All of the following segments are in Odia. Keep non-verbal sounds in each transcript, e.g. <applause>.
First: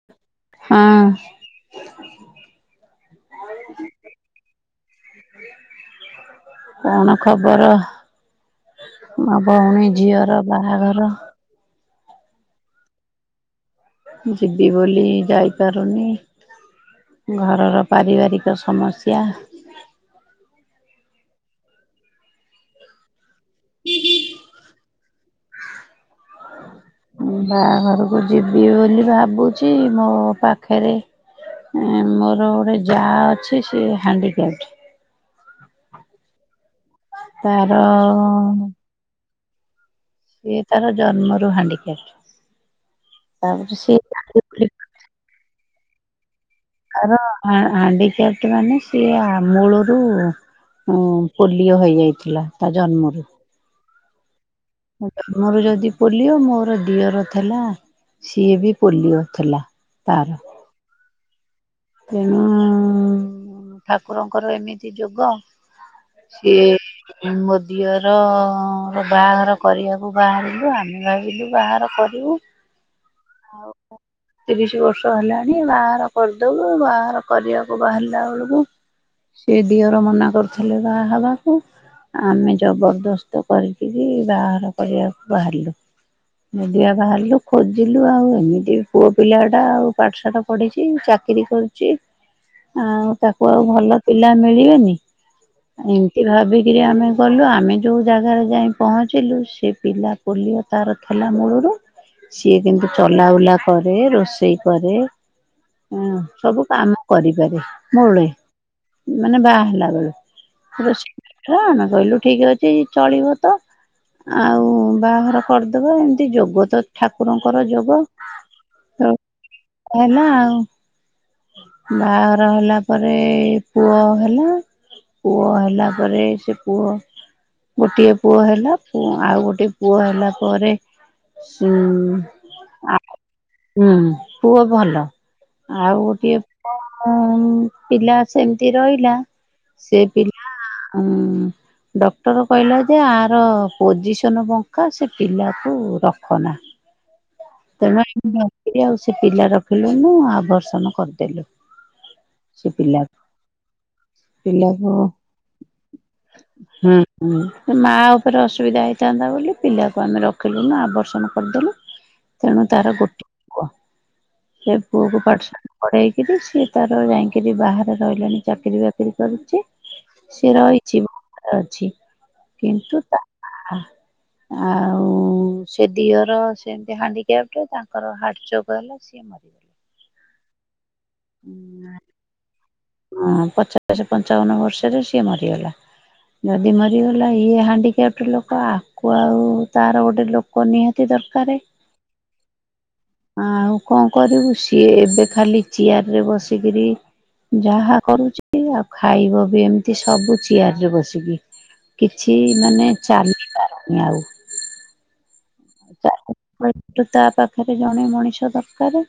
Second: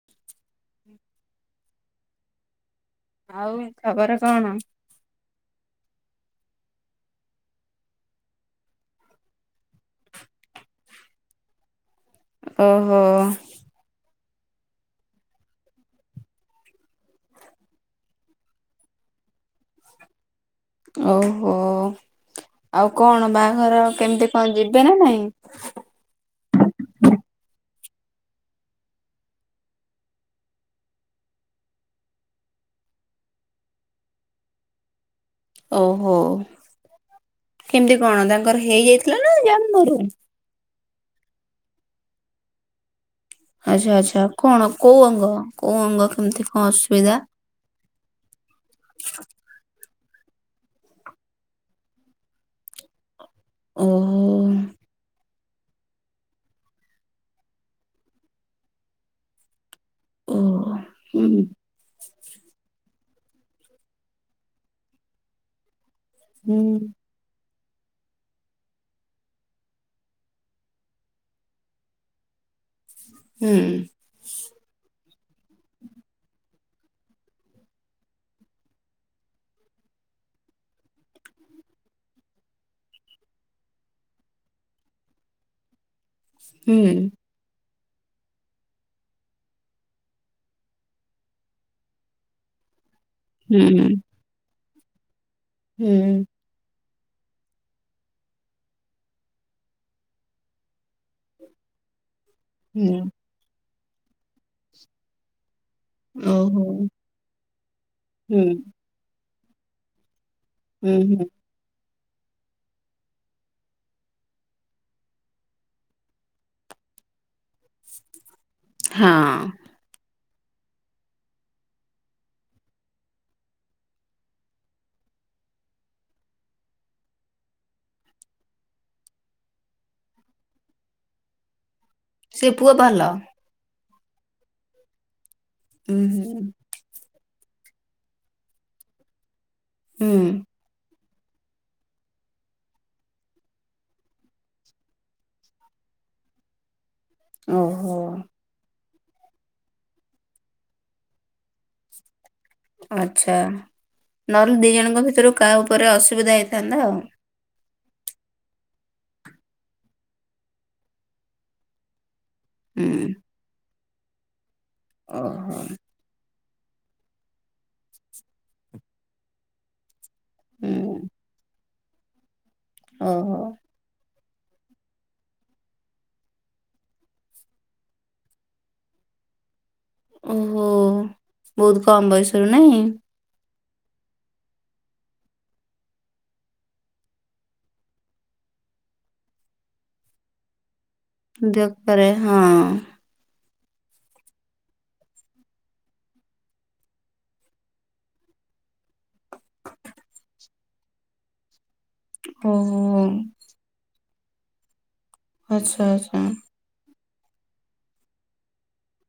ହଁ। ଆଉ ଖବର କଣ? କଣ ଖବର ମୋ ଭୋଉଣୀ ଝିଅର ବାହାଘର। ଓହୋ। ଯିବି ବୋଲି ଯାଇପାରୁନି। ଘରର ପାରିବାରିକ ସମସ୍ୟା। ଓହୋ ଆଉ କଣ ବାହାଘର କେମିତି କଣ ଯିବେ ନା ନାଇଁ? ଉଁ ବାହାଘରକୁ ଯିବି ବୋଲି ଭାବୁଛି ମୋ ପାଖରେ ଏ ମୋର ଗୋଟେ ଯା ଅଛି ସେ ହାଣ୍ଡିକ୍ୟାପ। ଓହୋ ତାର କେମିତି କଣ ତାଙ୍କର ହେଇଯାଇଥିଲା ନା ଜନ୍ମରୁ? ସିଏ ତାର ଜନ୍ମରୁ ହାଣ୍ଡିକ୍ୟାପ୍। ତାପରେ ଆଚ୍ଛା ସିଏ ଆଚ୍ଛା କଣ କୋଉ ଅଙ୍ଗ କୋଉ ଅଙ୍ଗ କେମିତି କଣ ଅସୁବିଧା? ତାର ହା ହାଣ୍ଡିକ୍ୟାପ୍ଟ ମାନେ ସିଏ ଆ ମୂଳରୁ ପୋଲିଓ ହେଇଯାଇଥିଲା ତା ଜନ୍ମରୁ। ଉହୁଁ। ତମର ଯଦି ପୋଲିଓ ମୋର ଦିଅର ଥିଲା ସିଏ ବି ପୋଲିଅ ଥିଲା ତାର ହ ହୁଁ। ତେଣୁ ଠାକୁରଙ୍କର ଏମିତି ଯୋଗ ହୁଁ ସିଏ ମୋ ଦିଅରର ବାହାଘର କରିବାକୁ ବାହାରିଲୁ ଆମେ ଭାବିଲୁ ବାହାଘର କରିବୁ ହୁଁ ଆଉ ତିରିଶ ବର୍ଷ ହେଲାଣି ବାହାଘର କର ଦୋବୁ ବାହାଘର କରିବାକୁ ବାହାରିଲା ବେଳକୁ ସେ ଦିଅର ମନା କରୁଥିଲେ ବାହା ହେବାକୁ। ଆମେ ଜବରଦସ୍ତ କରିକି ବାହାଘର କରିବାକୁ ବାହାରିଲୁ। ହୁଁ ଅବିକା ବାହାରିଲୁ। ଖୋଜିଲୁ ଆଉ ଏମିତି ପୁଅ ପିଲା ଟା ଆଉ ପାଠଶାଠ ପଢିଚି ଚାକିରି କରୁଚି ଆଉ ତାକୁ ଆଉ ହୁଁ ଭଲ ପିଲା ମିଳିବେନି। ହୁଁ ଏମିତି ଭାବିକିରି ଆମେ ଗଲୁ। ଆମେ ଯେଉଁ ଜାଗାରେ ଯାଇ ପହଞ୍ଚିଲୁ ସେ ପିଲା ପୋଲିଓ ତାର ଥିଲା। ମୂଳରୁ ସିଏ କିନ୍ତୁ ହୁଁ ଚଲାବୁଲାକରେ ରୋଷେଇ କରେ। ହଁ ଓହୋ ସବୁ କାମ କରିପାରେ। ମୂଳେ, ହୁଁ ମାନେ ବାହା ହେଲା ବେଳୁ ହୁଁ ହୁଁ କଣ କହିଲୁ ଠିକ ଅଛି ଚଳିବ ତ। ଆଉ ବାହାଘର କରିଦବା। ଏମତି ଯୋଗ ତ ଠାକୁରଙ୍କର ଯୋଗ ହଁ। ଅନା ବାହାଘର ହେଲା ପରେ ପୁଅ ହେଲା। ପୁଅ ହେଲା ପରେ ସେ ପୁଅ ଗୋଟିଏ ପୁଅ ହେଲା। ପୁ ଆଉ ଗୋଟଏ ପୁଅ ହେଲା ପରେ ସୁ ସେ ପୁଅ ଭଲ? ହୁଁ, ପୁଅ ଭଲ। ହୁଁ ଆଉ ଗୋଟିଏ ହୁଁ ପିଲା ସେମିତି ରହିଲା। ସେ ହୁଁ ପିଲା ଆଉଁ ଡକ୍ଟର କହିଲା ଯେ ଆର ପୋଜିସନ ବଙ୍କା ସେ ପିଲାକୁ ରଖନାହିଁ। ଓହୋ ତେଣୁ ଆଉ ମୁଁ ନଥିଲି। ଆଉ ସେ ପିଲା ରଖିଲେନି ଆଭର୍ଷନ କରିଦେଲେ। ଆଚ୍ଛା, ନହେଲେ ଦି ପିଲାକୁ ଜଣଙ୍କ ଭିତରୁ କାହା ଉପରେ ଅସୁବିଧା ହେଇଥାନ୍ତା ହୁଁ ଆଉ। ହୁଁ, ହେ ମା ଉପରେ ଅସୁବିଧା ହେଇଥାନ୍ତା ବୋଲି ପିଲାକୁ ଆମେ ରଖିଲୁନୁ ଆବର୍ଷନ କରିଦେଲୁ। ତେଣୁ ତାର ହୁଁ ଗୋଟିଏ ପୁଅ। ସେ ପୁଅକୁ ପାଠ ଓହୋ ସାଠ ପଢେଇକି କିରି ସିଏ ତାର ଯାଇଁକିରି ବାହାରେ ରହିଲାଣି ଚାକିରି ବାକିରି କରୁଚି। ସେି ହୁଁ ରହିଛି ଅଛି <unintelligible> କିନ୍ତୁ ତା ଓହୋ ଆଉ ସେ ଦିଅର ସେମିତି ହାଣ୍ଡି କ୍ୟାପ୍ଟ, ତାଙ୍କର ହାର୍ଟଚୋକ ହେଲା ସିଏ ମରିଗଲେ। ଓହୋ, ବହୁତ କମ୍ ବୟସରୁ ନାଇଁ? ହଁ, ପଚାଶ, ପଞ୍ଚାବନ ବର୍ଷରେ ସିଏ ମରିଗଲା। ଯଦି ମରିଗଲା ଇଏ ହାଡିିକ୍ୟାପ୍ଟ ଲୋକ ଆକୁ ଆଉ ତାର ଗୋଟେ ଲୋକ ଲୋକ ନିହାତି ଦରକାରେ। ଆଉ କଣ କରିବୁ? ସିଏ ଏବେ ଖାଲି ଚେୟାରରେ ବସିକରି ଯାହା କରୁଚି। ଆଉ ଖାଇବା ବି ଏମିତି ସବୁ ଚିୟାରରେ ବସିକି। କିଛି ମାନେ ଓହୋ ଚାଲି ପାରୁନି ଆଉ। ଆଚଛା, ଆଚଛା। ତା ପାଖରେ ଜଣେ ମଣିଷ ଦରକାର।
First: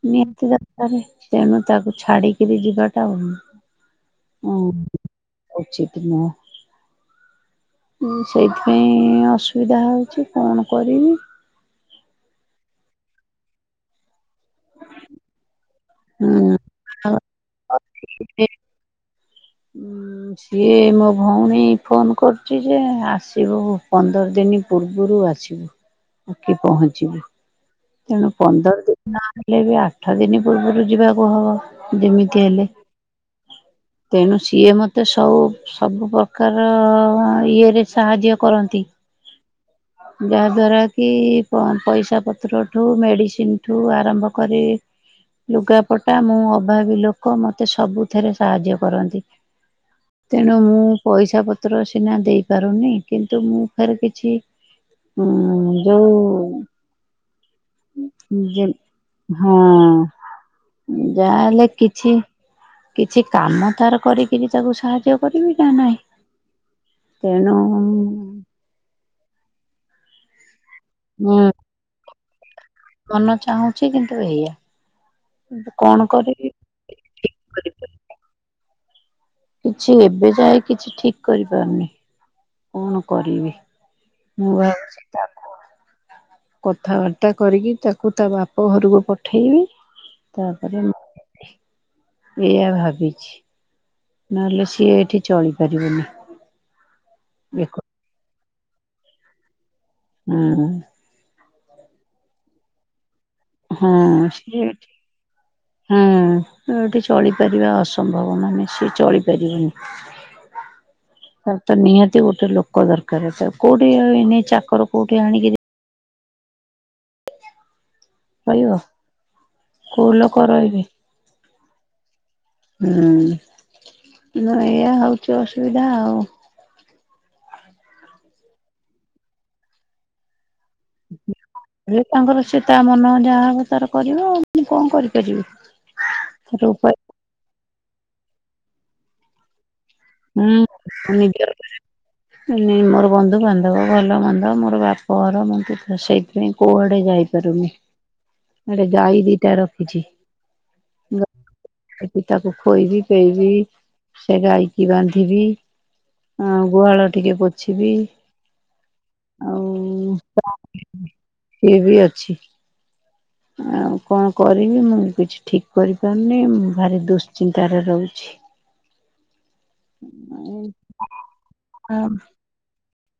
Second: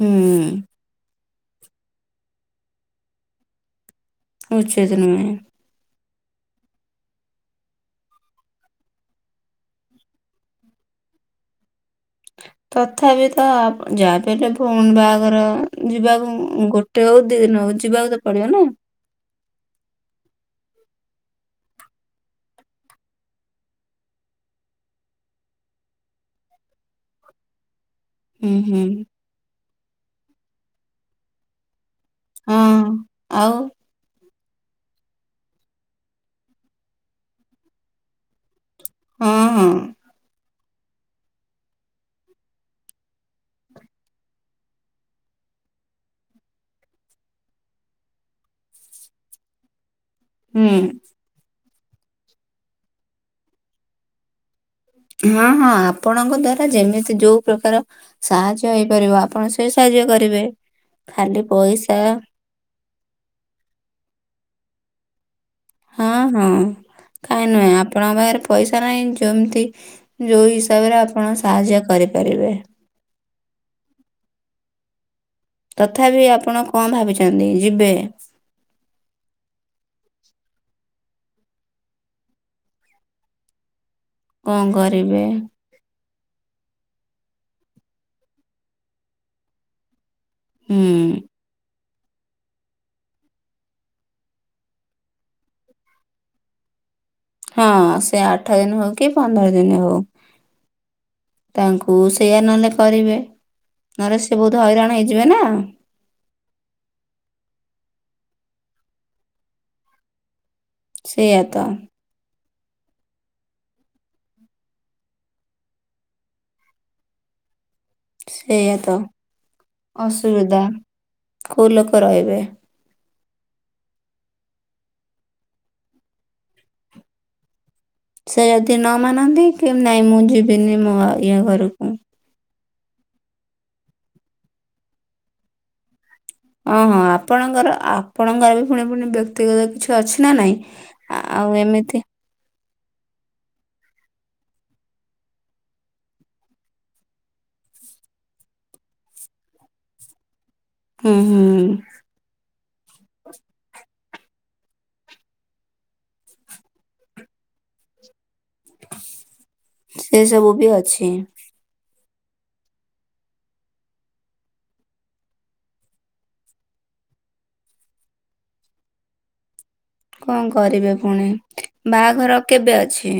ହୁଁ ନିହାତି ତେଣୁ ତାକୁ ଛାଡିକିରି ଯିବାଟା ଆଉ ଉଚିତ ନୁହେଁ। ଏ ଚିକିନ ସେଇଥିପାଇଁ ଅସୁବିଧା ହଉଚି, କଣ କରିବି? ତଥାପି ତ ଯାହା ବି ହେଲେ ଫୁଣ ବାହାଘର ଯିବାକୁ ହୁଁ। ଗୋ ହଉ ଦି ଦିନ ଯିବାକୁ ତ ପଡିବ ନା। ହୁଁ, ସିଏ ମୋ ଭଉଣୀ ଫୋନ୍ କରୁଚି ଯେ ଆସିବୁ ପନ୍ଦର ଦିନି ପୂର୍ବରୁ ଆସିବୁ। ଆସିକିି ପହଞ୍ଚିବୁ। ତେଣୁ ହୁଁ ହୁଁ ପନ୍ଦର ଦିନ ନହେଲେ ବି ଆଠ ଦିନ ପୂର୍ବରୁ ଯିବାକୁ ହବ। ଯେମିତି ହଁ ହେଲେ, ଆଉ ତେଣୁ ସିଏ ମତେ ସଉ ସବୁ ପ୍ରକାର ଇଏରେ ସାହାଯ୍ୟ କରନ୍ତି। ହଁ- ହଁ। ଯାହାଦ୍ଵାରା କି ପଇସା ପତ୍ର ଠୁ ମେଡ଼ିସିନ୍ ଠୁ ଆରମ୍ଭ କରି। ଲୁଗାପଟା ମୁଁ ଅଭାବୀ ଲୋକ ମତେ ସବୁଥିରେ ସାହାଯ୍ୟ କରନ୍ତି। ତେଣୁ ହୁଁ। ମୁଁ ପଇସା ପତ୍ର ସିନା ଦେଇ ପାରୁନି କିନ୍ତୁ ମୁଁ ଫରେ କିଛି। ଉଁ ହଁ -ହଁ ଆପଣଙ୍କ ଦ୍ଵାରା ଯୋଉ ଯେମିତି ଯୋଉ ପ୍ରକାର ଯେ ସାହାଯ୍ୟ ହେଇପାରିବ। ଆପଣ ସେ ହଁ ସାହାଯ୍ୟ କରିବେ। ଖାଲି ଯାହାହେଲେ ପଇସା କିଛି, କିଛି କାମ ତାର କରିକିରି ତାକୁ ସାହାଯ୍ୟ। କରିବି ନା -ନା। ହଁ- ହଁ କାଇ ନୁହେଁ ଆପଣଙ୍କ ପାଖରେ ପଇସା ନାହିଁ ଯୋମ୍ ତି ଯୋଉ ହିସାବରେ ଆପଣ ମୁଁ ସାହାଯ୍ୟ କରିପାରିବେ। ମନ ଚାହୁଁଛି କିନ୍ତୁ ଏଇଆ। କିନ୍ତୁ କଣ ତଥାପି କରିବି ଆପଣ କଣ ଭାବିଛନ୍ତି, ଯିବେ? କିଛି ଏବେ ଯାଏ କିଛି ଠିକ୍ କରିପାରୁନି, କଣ କରିବି। ମୁଁ କଣ ଭାବୁଛି କରିବେ? ତାକୁ କଥାବାର୍ତ୍ତା କରିକି ତାକୁ ତା ବାପ ଘରକୁ ପଠେଇବି। ତାପରେ, ହୁଁ ମୁ ଏଆ ଭାବିଛି। ନହେଲେ ସିଏ ଏଠି ଚଳିପାରିବନି। ହଁ ଏକ ସେ ଆଠ ଦିନ୍ ହଉ କି ପନ୍ଦର ଦିନ୍ ହଉ। ହୁଁ-ମୁଁ। ତାଙ୍କୁ ସେୟା ନହେଲେ କରିବେ, ନହେଲେ ହଁ ସେ ବହୁତ୍ ସିଏ ଏଠି ହଇରାଣ ହେଇଯିବେ ନା। ହୁଁ -ଉଁ ଏଠି ଚଳିପାରିବା ଅସମ୍ଭବ ମାନେ ସିଏ ଚଳିପାରିବନି। ତା ତ ନିହାତି ଗୋଟେ ଲୋକ ଦରକାରେ ତ କୋଉଠି ଏ- ଏନେ ଚାକର କୋଉଠି ଆଣିକି ରହିବ ସେଇଆ ତ କୋଉ ଲୋକ ଅସୁବିଧା ରହିବେ କୋଉ ଲୋକ ରହିବେ। ହୁଁ, ଏଇଆ ହଉଛି ଅସୁବିଧା ଆଉ। ସେ ଯଦି ନ ମାନନ୍ତି, କେମି ନାଇଁ ମୁଁ ଯିବିନି ମୋ ଇଆ ଘରକୁ। ଏ ତାଙ୍କର ସେତା ମନ ଯାହା ହବ ତାର କରିବ ଆଉ, ମୁ କଣ କରିପାରିବି। ତାର ଓଁ ଉପାୟ -ହଁ, ଆପଣଙ୍କର, ଆପଣଙ୍କର ବି ପୁଣି ପୁଣି ବ୍ୟକ୍ତିଗତ କିଛି କେ ଅଛି ନା ନାଇଁ, ଆଉ ଏମିତି ନେ ମୋର ବନ୍ଧୁବାନ୍ଧବ, ଭଲ ମନ୍ଦ, ମୋର ବାପ ଘର, ମ ସେଇଥିପାଇଁ କୁଆଡେ ଯାଇପାରୁନି, ଆଡେ ଗାଇ ଦିଟା ରଖିଛି। ହୁଁ-ହୁଁ-ହୁଁ ଗାଈକି ତାକୁ ଖୋଇବି, ପେଇବି, ସେ ଗାଈ କି ବାନ୍ଧିବି, ଆ ଗୁହାଳ ଟିକେ ପୋଛିବି। ଆଉ ସେ ସବୁ ବି ଅଛି। ଇଏ ବି ଅଛି। ଆଉ କଣ କରିବି, ମୁଁ କିଛି ଠିକ୍ କରିପାରୁନି, ମୁଁ ଭାରି ଦୁଶ୍ଚିନ୍ତାରେ ରହୁଛି। କଣ କରିବେ ପୁଣି, ବାହାଘର କେବେ ଅଛି?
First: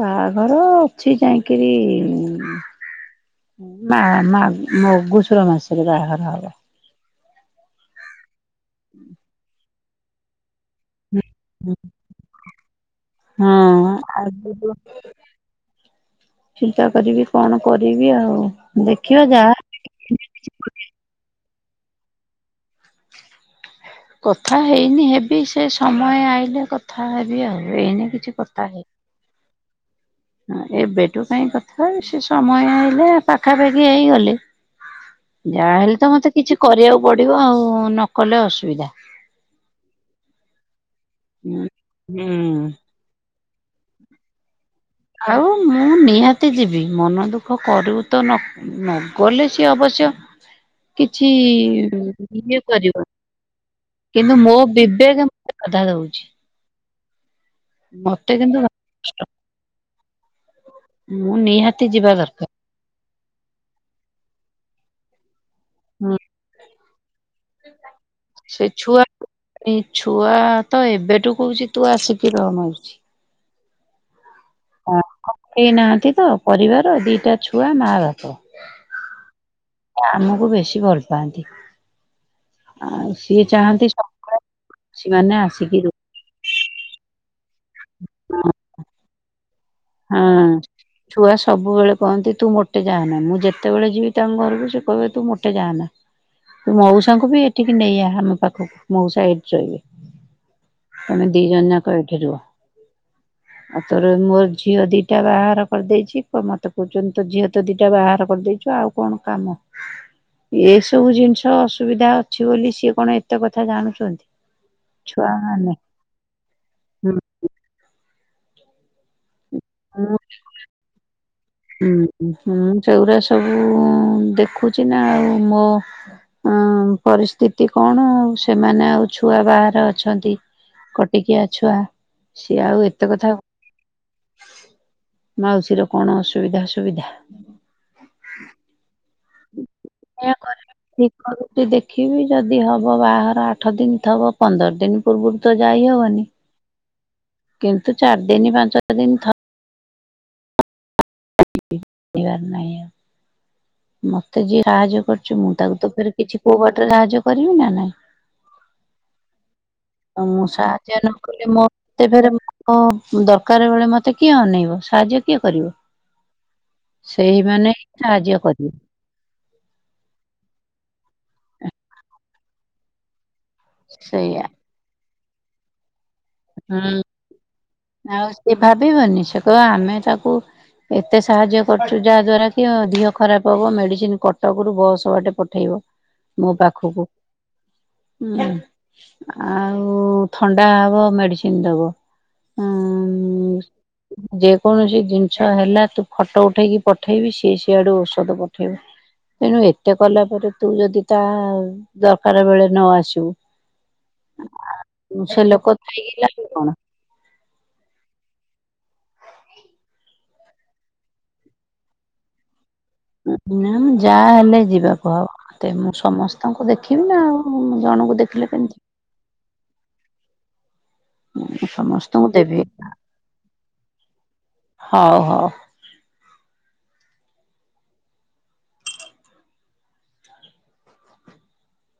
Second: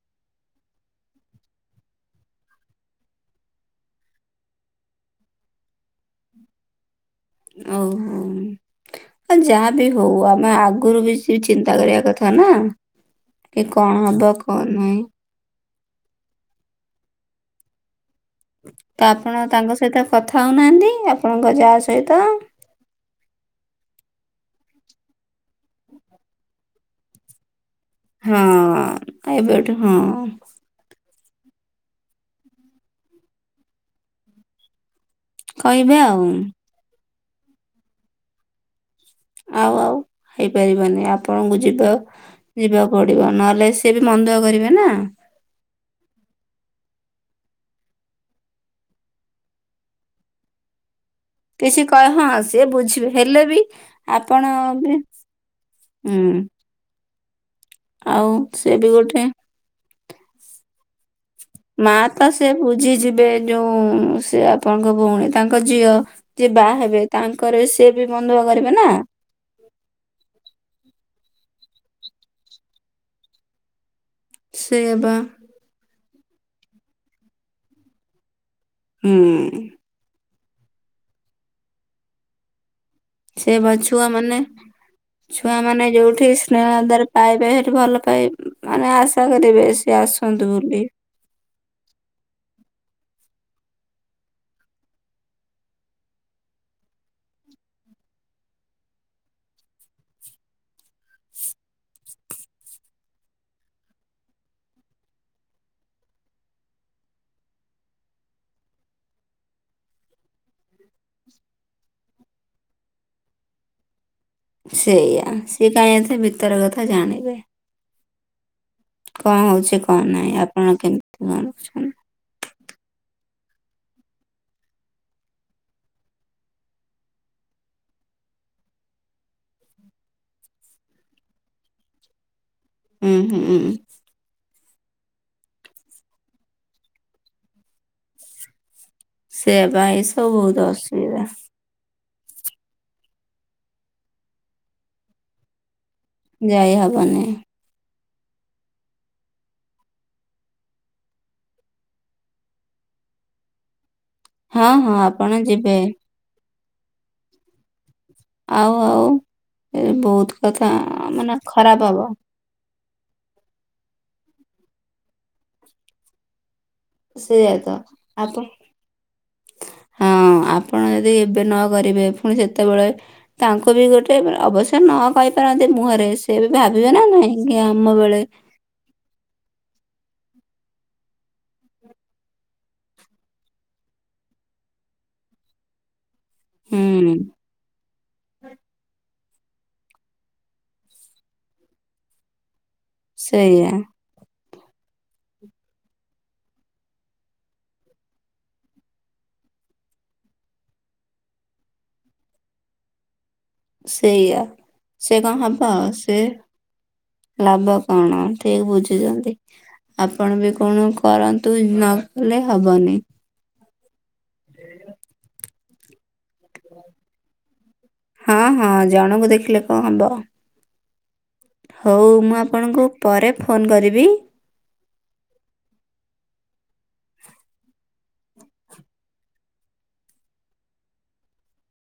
ବାହାଘର ଅଛି ଯାଇକିରି ମା- ମା- ମଗୁଷୁର ମାସ ରେ ବାହାଘର ହବ। ଓହୋ, ଆଉ ଯାହା ବି ହଉ, ଆମେ ଆଗରୁ ବି ଚିନ୍ତା କରିବା କଥା ନା, ଏ ହଁ କଣ ହବ, କଣ ଆଗକୁ ନାହିଁ? ଚିନ୍ତା କରିବି କଣ କରିବି ଆଉ? ତ ଦେଖିବା ଆପଣ ଯାହା ତାଙ୍କ ସହିତ କଥା ହଉନାହାନ୍ତି। ଆପଣଙ୍କ ଯା ସହିତ। କଥା ହେଇନି ହେବି। ସେ ସମୟ ଆଇିଲେ କଥା ହେବି ଆଉ। ଏଇନେ କିଛି ହଁ। ଏବେଠୁ ହଁ। ହ। ଏବେଠୁ କାହିଁ କଥା ହେବେ। ସେ ସମୟ ଆଇଲେ ପାଖାପାଖି ହେଇଗଲେ। ଯାହାହେଲେ କହିବେ ତ ମତେ ଆଉ କିଛି କରିୟାକୁ ପଡିବ। ଆଉ ନକଲେ ତ ଅସୁବିଧା। ଆଉ ଆଉ ହେଇପାରିବନି। ଆପଣଙ୍କୁ ଯିବା ହୁଁ ଯିବାକୁ ପଡିବ। ନହେଲେ ସିଏ ବି ମନ ଦୁଃଖ କରିବେ ନା। ଆଉ ମୁଁ ନିହାତି ଯିବି। ମନ ଦୁଃଖ କରିବୁ ତ ନ ନ ଗଲେ ସିଏ ଅବଶ୍ୟ। କିଛି କିଛି କହ ହଁ ଇଏ ସିଏ କରିବନି। ବୁଝିବେ ହେଲେ ବି କିନ୍ତୁ ଆପଣ ମୋ ବି ବିବେକ କଥା ଦଉଛି। ହୁଁ ଆଉ ମତେ କିନ୍ତୁ ସିଏ ବି ଗୋଟେ ମୁଁ ନିହାତି ମା ଯିବା ତ ସେ ଦରକାର। ବୁଝିଯିବେ। ଯୋଉ ସେ ଆପଣଙ୍କ ଭଉଣୀ। ତାଙ୍କ ଝିଅ। ହୁଁ ଯିଏ ବାହା ହେବେ। ତାଙ୍କର ସେଏ ବି ମନଦୁଃଖ ସେ କରିବେ ନା। ଛୁଆ ଏଇ ଛୁଆ ତ ଏବେଠୁ କହୁଛି, ତୁ ଆସିକି ରହ କଉଚି। ସେୟାବା। କେଇ ନାହାନ୍ତି ତ ପରିବାର। ଦିଟା ଛୁଆ ମା ବାପ। ହୁଁ। ଆମକୁ ବେଶୀ ଭଲ ପାଆନ୍ତି। ଆ ସେ ବା ଛୁଆମାନେ ମାନେ ଆସିକି ଛୁଆମାନେ ରୁ ଯୋଉଠି ସ୍ନେହ ଆଦାର ପାଇବେ, ସେଠି ଭଲ ପାଇ। ମାନେ ଆଶା କରିବେ। ସିଏ ହଁ। ଆସନ୍ତୁ ବୋଲି। ଛୁଆ ସବୁବେଳେ କହନ୍ତି, ତୁ ମୋଟେ ଯା ନା। ମୁଁ ଯେତେବେଳେ ଯିବି ତାଙ୍କ ଘରକୁ, ସେ କହିବେ ତୁ ମୋଟେ ଯାଆନା। ମଉସାଙ୍କୁ ବି ଏଠିକି ନେଇଆ ଆମ ପାଖକୁ, ମଉସା ଏଇଠି ରହିବେ। ତମେ ଦି ଜଣ ଯାକ ଏଇଠି ରୁହ। ଆଉ ତୋର ମୋ ଝିଅ ଦିଟା ବାହାଘର କରିଦେଇଛି। ମତେ କହୁଛନ୍ତି, ତ ଝିଅ ତ ଦିଟା ବାହାଘର କରିଦେଇଛୁ। ଆଉ କଣ କାମ? ଏ ସବୁ ଜିନିଷ ଅସୁବିଧା ହଉଛି ବୋଲି, ସିଏ କଣ ଏତେ କଥା ଜାଣୁଛନ୍ତି? ସେଇଆ। ସିଏ ଛୁଆମାନେ କାହିଁ ଏତେ ଭିତର କଥା ଜାଣିବେ। କଣ ହଉଛି, କଣ ହୁଁ ନାହିଁ? ଆପଣ କେମତି ବଞ୍ଚୁଛନ୍ତି? ହୁଁ ସେଉରା ସବୁ ଦେଖୁଛି ନା ଆଉ। ମୋ ହଁ ପରିସ୍ଥିତି କଣ? ଆଉ ସେମାନେ ଆଉ ଛୁଆ ବାହାରେ ଅଛନ୍ତି। କଟିକିଆ ଛୁଆ ସିଏ ଆଉ ଏ ଉୁଁ ହୁଁ ମାଉସୀର କଣ ଅସୁବିଧା ସୁବିଧା ସେୟା ବା ଏ ସବୁ ବହୁତ ଅସୁବିଧା ଯଦି ଦେଖିବି ଯଦି ହବ ବାହାଘର ଆଠ ଦିନ ଥବ ପନ୍ଦର ଦିନ ପୂର୍ବରୁ ତ ଯାଇ ହବନି। ଯାଇହବନି କିନ୍ତୁ ଚାରି ଦିନ ପାଞ୍ଚ ଦିନ ଥ ବାର ନାହିଁ ଆଉ ମତେ ଯିଏ ହଁ ହଁ ସାହାଯ୍ୟ ଆପଣ କରିଛି ମୁଁ ଯିବେ ତାକୁ ତ ଫେରେ କିଛି କୋଉ ବାଟରେ ସାହାଯ୍ୟ କରିବି ନା ନାଇଁ। ଆଉ ଆଉ ଏ ଆଉ ବହୁତ ମୁଁ କଥା ମାନେ ଖରାପ ହବ। ଓ ଦରକାର ବେଳେ ମତେ କିଏ ଅନେଇବ ସାହାଯ୍ୟ କିଏ କରିବ। ସେଇଆ ତ ସେଇମାନେ ହିଁ ସାହାଯ୍ୟ ଆପଣ କରିବେ। ହଁ ଆପଣ ଯଦି ଏବେ ନ କରିବେ ପୁଣି ସେତେବେଳେ ତାଙ୍କୁ ବି ଗୋଟେ ସେଇଆ ଅବସ୍ୟ ନ କହି ପାରନ୍ତି ମୁହଁରେ ସେ ବି ଭାବିବେ ନା ନାଇଁ। ଆଜ୍ଞା ଆମ ବେଳେ ସେ ଭାବିବନି ସେକ ଆମେ ତାକୁ ଏତେ ସାହାଯ୍ୟ କରୁଛୁ ଯାହା ଦ୍ଵାରା କି ଦିହ ଖରାପ ହବ ମେଡିସିନ କଟକରୁୁ ବସ ବାଟେ ପଠ ମୋ ପାଖକୁ ହୁଁ ଆଉ ଥଣ୍ଡା ହବ ମେଡିସିନ ଦବ। ଉଁ ସେଇଆ। ଯେକୌଣସି ଜିନିଷ ହେଲା ତୁ ଫଟୋ ଉଠେଇକି ପଠେଇବି ସିଏ ସିଆଡୁ ଔଷଧ ପଠେଇବ। ତେଣୁ ଏତେ କଲା ପରେ ତୁ ଯଦି ତା ଦରକାର ବେଳେ ନ ଆସିବୁ ସେଇଆ ସେ କଣ ହେବ ଲୋକ ଥାଇକି ସେ ଲାଭ କଣ? ଲାଭ କଣ ଠିକ ବୁଝୁଛନ୍ତି। ଆପଣ ବି କଣ କରନ୍ତୁ ନ କଲେ ହବନି। ଯାହା ହେଲେ ଯିବାକୁ ହବ ମତେ ମୁଁ ସମସ୍ତେ ହଁ କେମିତି ହଁ ଜଣଙ୍କୁ ଦେଖିଲେ କଣ ହବ? ମୁଁ ହଉ ସମସ୍ତଙ୍କୁ ମୁଁ ଦେବି ଆପଣଙ୍କୁ ପରେ ଫୋନ କରିବି। ହଉ ହଉ।